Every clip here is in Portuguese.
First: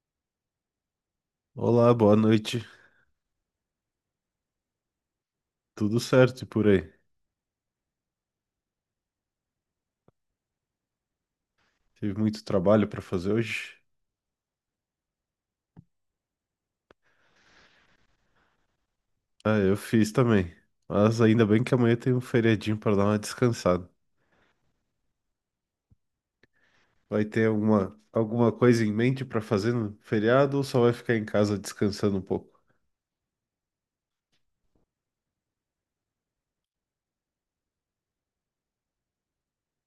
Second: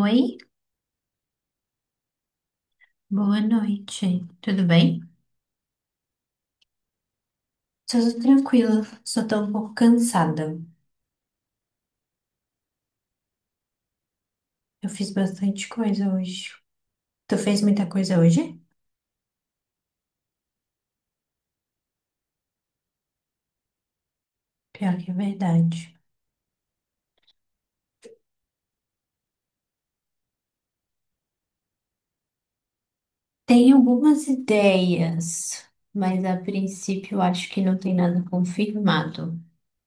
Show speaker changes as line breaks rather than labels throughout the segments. Oi,
Olá, boa noite.
boa noite. Tudo bem?
Tudo certo e por aí?
Tudo tranquilo, só tô um pouco cansada.
Tive muito trabalho para fazer hoje?
Eu fiz bastante coisa hoje. Tu fez muita coisa hoje?
Ah, eu fiz também. Mas ainda bem que amanhã tem um feriadinho para dar uma descansada.
Pior que é verdade.
Vai ter alguma coisa em mente para fazer no feriado ou só vai ficar em casa descansando um pouco?
Tenho algumas ideias, mas a princípio eu acho que não tem nada confirmado.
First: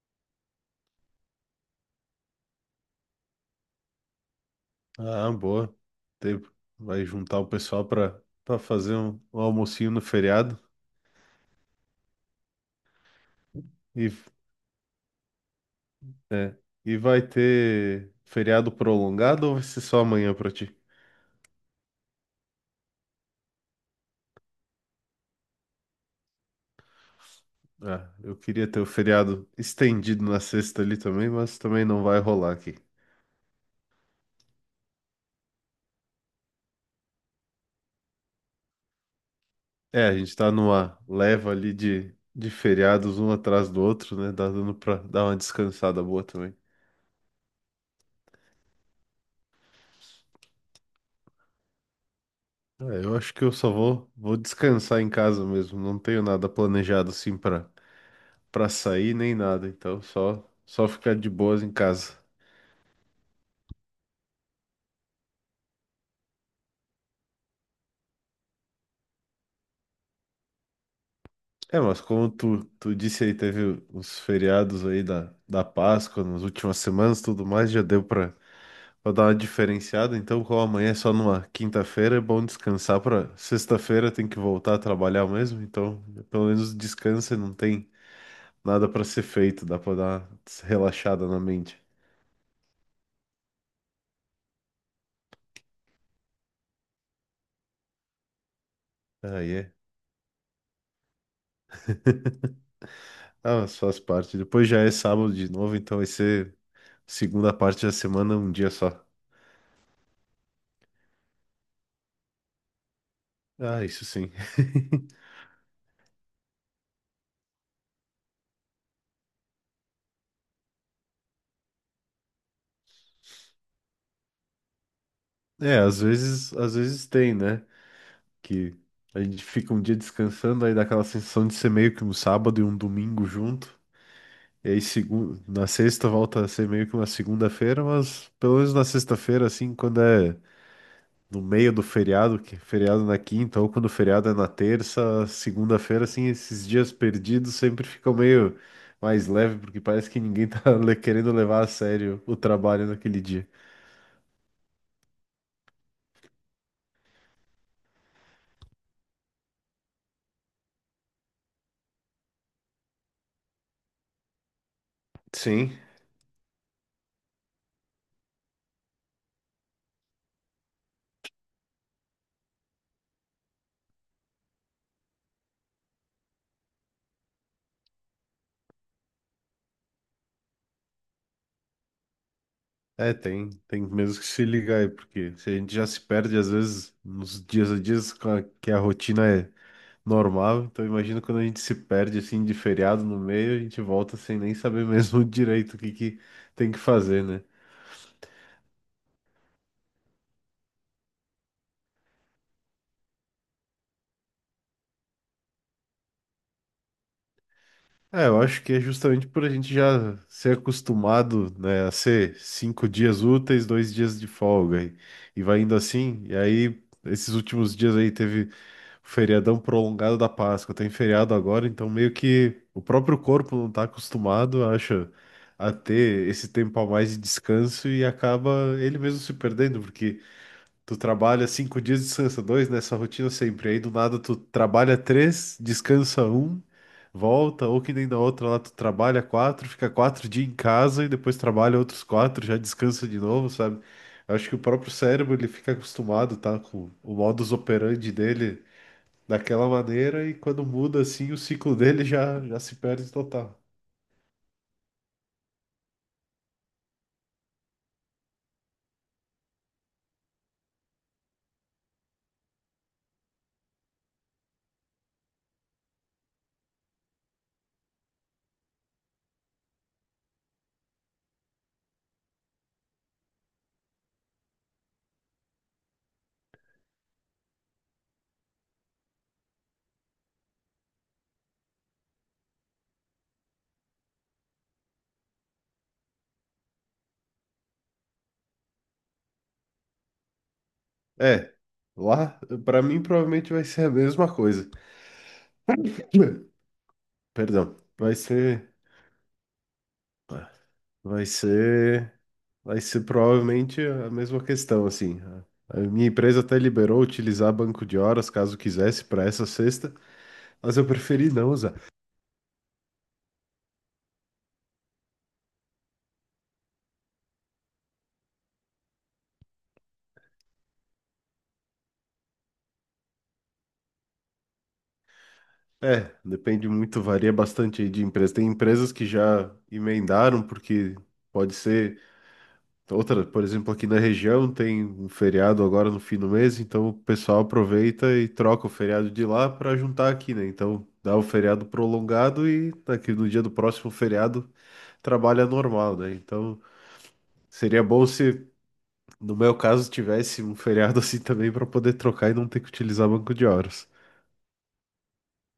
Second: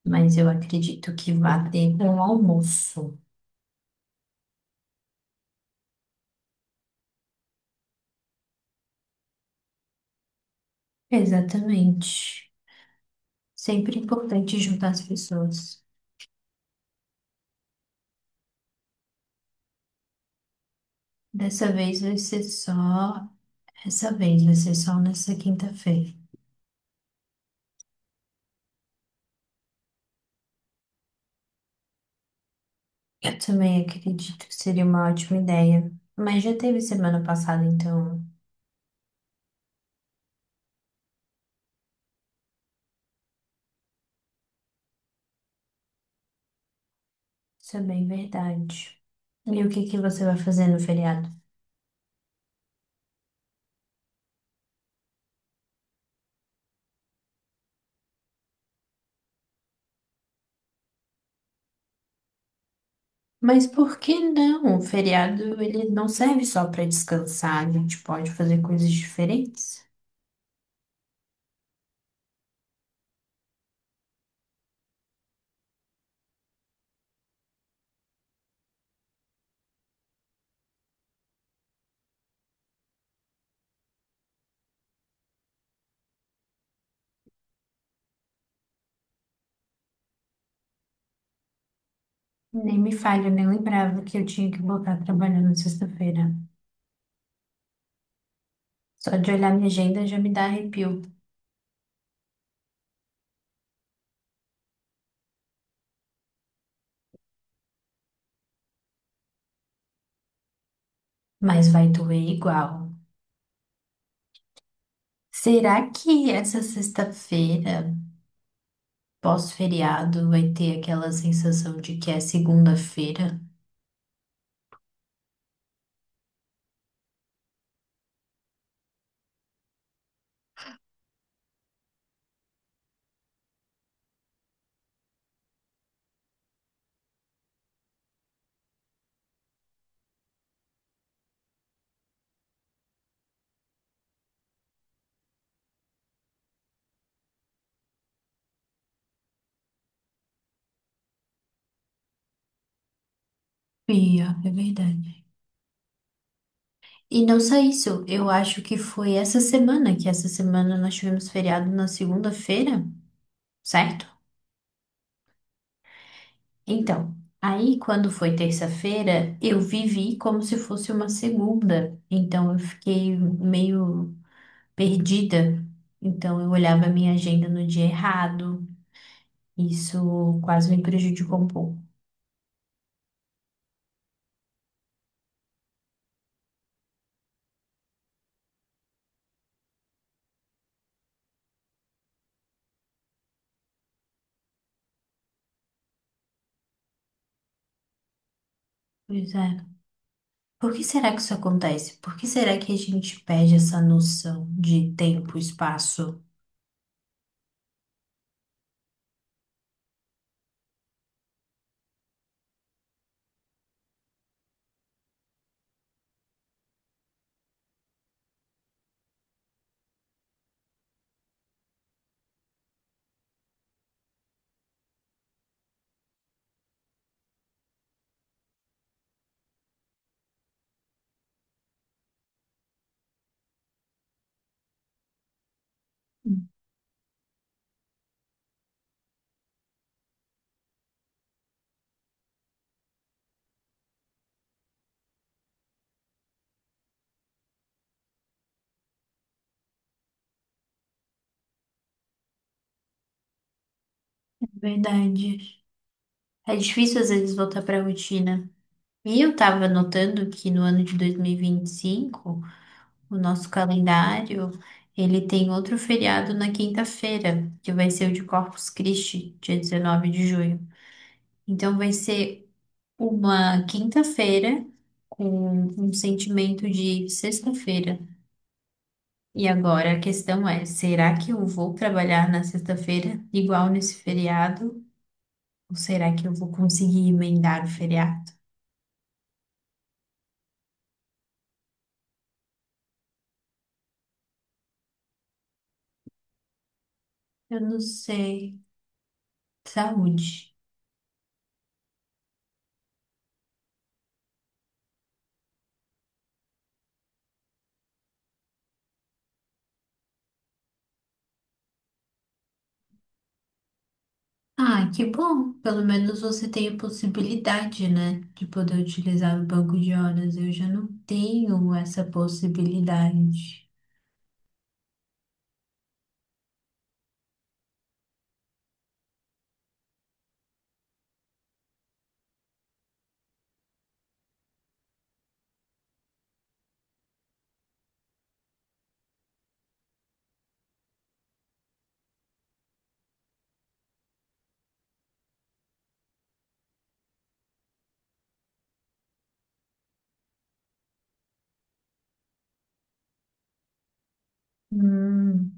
Mas eu acredito que vá ter um almoço.
Ah, boa. Tem- Vai juntar o pessoal para fazer um almocinho no feriado
Exatamente. Sempre
e
importante juntar as pessoas.
é, e vai ter feriado prolongado ou vai ser só amanhã para ti?
Dessa vez vai ser só. Essa vez vai ser só nessa quinta-feira.
Ah, eu queria ter o feriado estendido na sexta ali também, mas também não vai rolar aqui.
Eu também acredito que seria uma ótima ideia. Mas já teve semana passada, então
É, a gente tá numa leva ali de feriados um atrás do outro, né? Dá dando pra dar uma descansada boa também.
isso é bem verdade. E o que que você vai fazer no feriado?
Ah, eu acho que eu só vou descansar em casa mesmo. Não tenho nada planejado assim pra sair nem nada. Então só ficar de boas em casa.
Mas por que não? O feriado ele não serve só para descansar, a gente pode fazer coisas diferentes.
É, mas como tu disse aí, teve os feriados aí da Páscoa nas últimas semanas e tudo mais, já deu pra pra dar uma diferenciada, então, como amanhã é só numa quinta-feira, é bom descansar pra sexta-feira tem que voltar a trabalhar mesmo, então pelo menos descansa e não tem nada pra ser feito, dá pra dar uma relaxada na mente.
Nem me falha, eu nem lembrava que eu tinha que voltar trabalhando sexta-feira. Só de olhar
Aí
minha
é.
agenda já me dá arrepio.
Ah, mas faz parte. Depois já é sábado de novo, então vai ser segunda parte da semana, um dia só.
Mas vai doer igual.
Ah, isso sim.
Será que essa sexta-feira, pós-feriado, vai ter aquela sensação de que é segunda-feira?
É, às vezes tem, né? Que a gente fica um dia descansando, aí dá aquela sensação de ser meio que um sábado e um domingo junto. E aí, na sexta volta a ser meio que uma segunda-feira, mas pelo menos na sexta-feira, assim, quando é no meio do feriado, que é feriado na quinta, ou quando o feriado é na terça, segunda-feira, assim, esses dias perdidos sempre ficam meio mais leve, porque parece que ninguém tá querendo levar a sério o trabalho naquele dia.
Pia, é verdade. E não só isso, eu acho que foi essa semana, que essa semana nós tivemos feriado na segunda-feira, certo?
Sim,
Então, aí quando foi terça-feira, eu vivi como se fosse uma segunda. Então, eu fiquei meio perdida. Então, eu olhava a minha agenda no dia errado. Isso quase me prejudicou um pouco.
é, tem mesmo que se ligar aí, porque se a gente já se perde, às vezes, nos dias a dias, que a rotina é normal. Então imagina quando a gente se perde assim de feriado no meio, a gente volta sem nem saber mesmo direito o que que tem que fazer, né?
Pois é. Por que será que isso acontece? Por que será que a gente perde essa noção de tempo, espaço?
É, eu acho que é justamente por a gente já ser acostumado, né, a ser cinco dias úteis, dois dias de folga e vai indo assim. E aí esses últimos dias aí teve o feriadão prolongado da Páscoa, tem feriado agora, então meio que o próprio corpo não está acostumado, acha, a ter esse tempo a mais de descanso e acaba ele mesmo se perdendo, porque tu trabalha cinco dias, descansa dois nessa rotina sempre. Aí do nada tu trabalha três, descansa um, volta, ou que nem na outra lá tu trabalha quatro, fica quatro dias em casa e depois trabalha outros quatro, já descansa de novo, sabe? Eu acho que o próprio cérebro ele fica acostumado, tá? Com o modus operandi dele daquela maneira e quando muda assim, o ciclo dele já se perde total.
Verdade. É difícil às vezes voltar para a rotina. E eu estava notando que no ano de 2025, o nosso calendário, ele tem outro feriado na quinta-feira, que vai ser o de Corpus Christi, dia 19 de junho. Então vai ser uma quinta-feira com um sentimento de sexta-feira. E agora a questão é: será que eu vou trabalhar na sexta-feira, igual nesse feriado? Ou será que eu vou conseguir emendar o feriado?
É, lá, pra mim provavelmente vai ser a mesma coisa.
Eu
Perdão,
não
vai
sei.
ser. Tá.
Saúde.
Vai ser, vai ser provavelmente a mesma questão, assim. A minha empresa até liberou utilizar banco de horas caso quisesse para essa sexta, mas eu preferi não usar.
Ah, que bom. Pelo menos você tem a possibilidade, né, de poder utilizar o banco de horas. Eu já não tenho essa possibilidade.
É, depende muito, varia bastante aí de empresa. Tem empresas que já emendaram, porque pode ser outra, por exemplo, aqui na região tem um feriado agora no fim do mês, então o pessoal aproveita e troca o feriado de lá para juntar aqui, né? Então dá o feriado prolongado e daqui no dia do próximo feriado trabalha normal, né? Então seria bom se, no meu caso, tivesse um feriado assim também para poder trocar e não ter que utilizar banco de horas.
Hum,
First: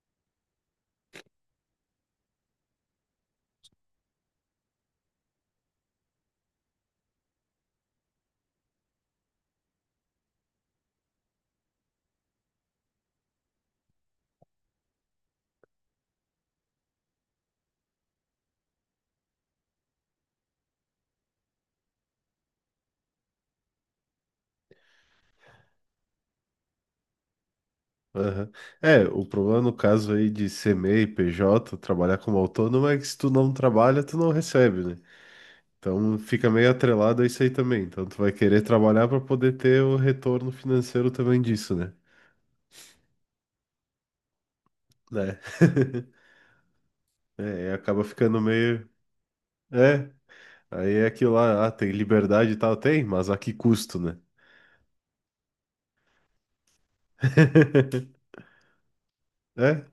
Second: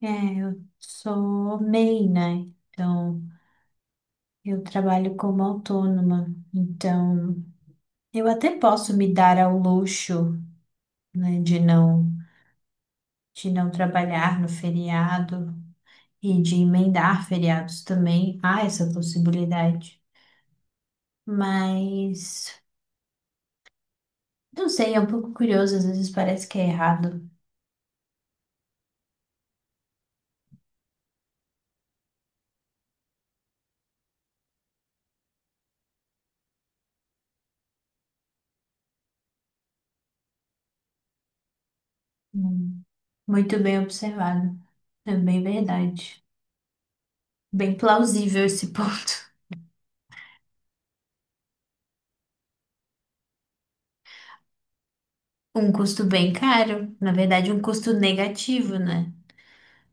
é, eu sou MEI, né? Então. Eu trabalho como autônoma, então eu até posso me dar ao luxo, né, de não trabalhar no feriado e de emendar feriados também. Há essa possibilidade. Mas não sei, é um pouco curioso, às vezes parece que é errado.
Aham. É, o problema no caso aí de ser MEI, PJ, trabalhar como autônomo é que se tu não trabalha, tu não recebe, né? Então fica meio atrelado a isso aí também. Então tu vai querer trabalhar para poder ter o retorno financeiro também disso, né?
Hum, Muito bem observado. É
Né?
bem verdade.
É, e
Bem
acaba ficando
plausível esse
meio.
ponto.
É, aí é aquilo lá, ah, tem liberdade e tal, tem, mas a que custo, né?
Um custo bem caro, na verdade, um custo negativo, né?
É.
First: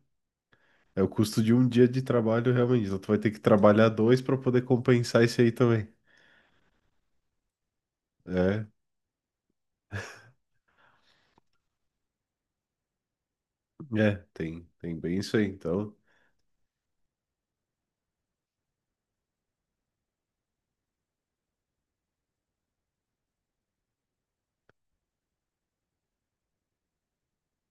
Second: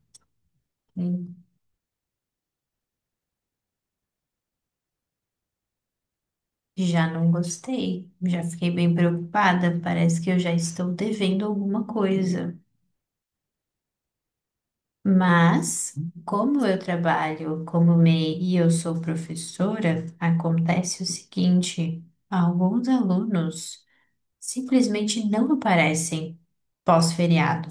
É o custo de um dia de trabalho, realmente. Então, tu vai ter que trabalhar dois para poder compensar isso aí também.
Já não gostei, já
É,
fiquei bem preocupada. Parece que eu já estou devendo alguma coisa.
é, tem bem isso aí.
Mas,
Então,
como eu trabalho como MEI e eu sou professora, acontece o seguinte: alguns alunos simplesmente não aparecem pós-feriado.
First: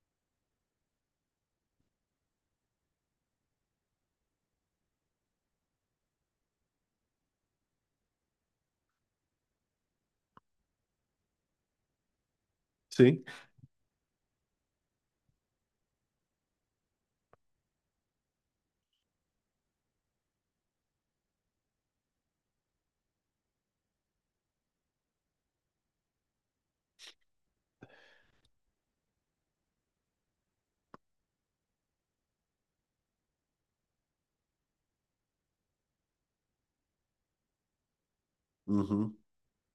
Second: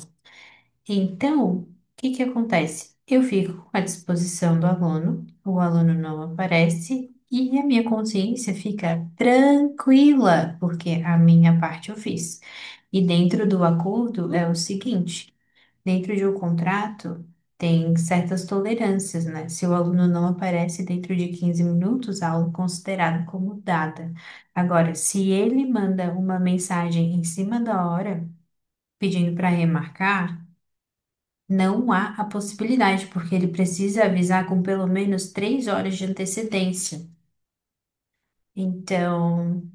Então, o que que acontece? Eu fico à disposição do aluno, o aluno não aparece e a minha consciência fica tranquila, porque a minha parte eu fiz. E
sim.
dentro do acordo é o seguinte: dentro de um contrato tem certas tolerâncias, né? Se o aluno não aparece dentro de 15 minutos, a aula é considerada como dada. Agora, se ele manda uma mensagem em cima da hora, pedindo para remarcar, não há a possibilidade, porque ele precisa avisar com pelo menos 3 horas de antecedência.
Uhum.
Então,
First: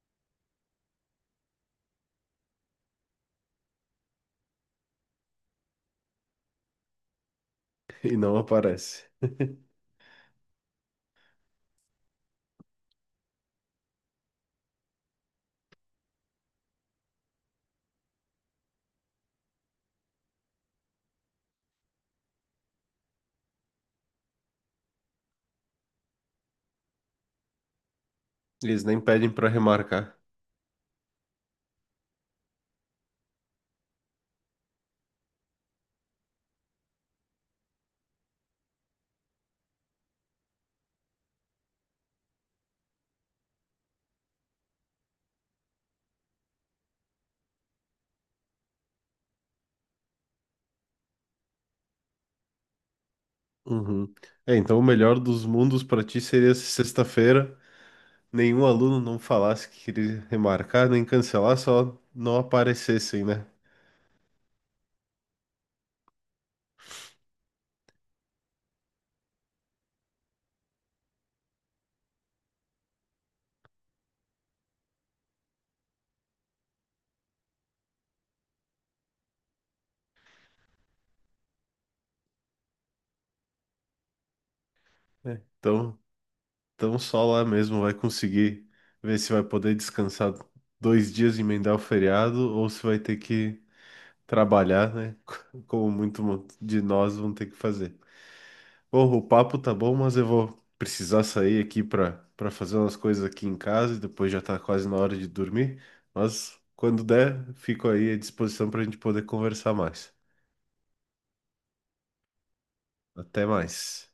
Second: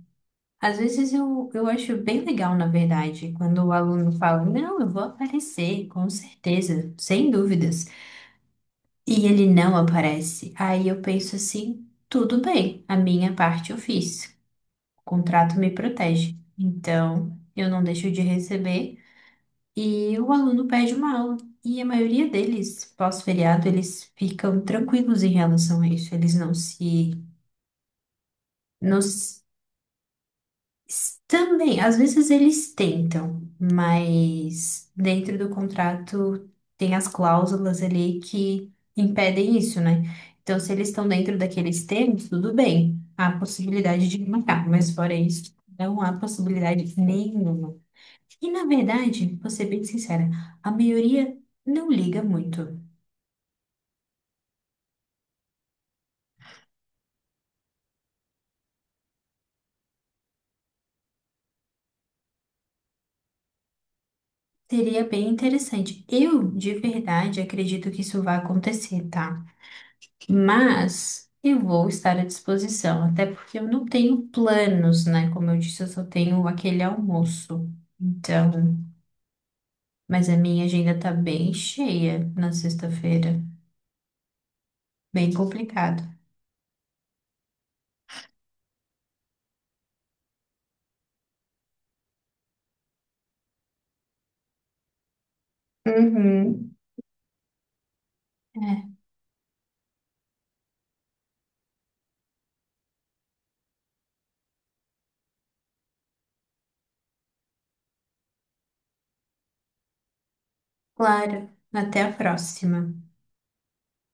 às vezes eu acho bem legal, na verdade, quando o aluno fala, não, eu vou aparecer, com certeza, sem dúvidas,
E não aparece.
e ele não aparece. Aí eu penso assim, tudo bem, a minha parte eu fiz, o contrato me protege. Então, eu não deixo de receber. E o aluno pede uma aula. E a maioria deles, pós-feriado, eles ficam tranquilos em relação a isso. Eles não se,
Eles
não
nem pedem
se-
para remarcar.
Também, às vezes eles tentam, mas dentro do contrato tem as cláusulas ali que impedem isso, né? Então, se eles estão dentro daqueles termos, tudo bem. Há possibilidade de marcar, mas fora isso, não há possibilidade nenhuma. E na verdade, vou ser bem sincera, a maioria não liga muito.
Uhum. É, então o melhor dos mundos para ti seria se sexta-feira nenhum aluno não falasse que queria remarcar, nem cancelar, só não aparecessem, né?
Seria bem interessante. Eu, de verdade, acredito que isso vai acontecer, tá? Mas eu vou estar à disposição, até porque eu não tenho planos, né? Como eu disse, eu só tenho aquele almoço. Então, mas a minha agenda tá bem cheia na sexta-feira. Bem
É. Então,
complicado.
então só lá mesmo vai conseguir ver se vai poder descansar dois dias e emendar o feriado ou se vai ter que trabalhar, né? Como muito
Uhum.
de nós vão ter que fazer.
É,
Bom, o papo tá bom, mas eu vou precisar sair aqui para fazer umas coisas aqui em casa e depois já tá quase na hora de dormir. Mas quando der, fico aí à disposição para a gente poder conversar mais.
claro. Até a próxima.
Até mais.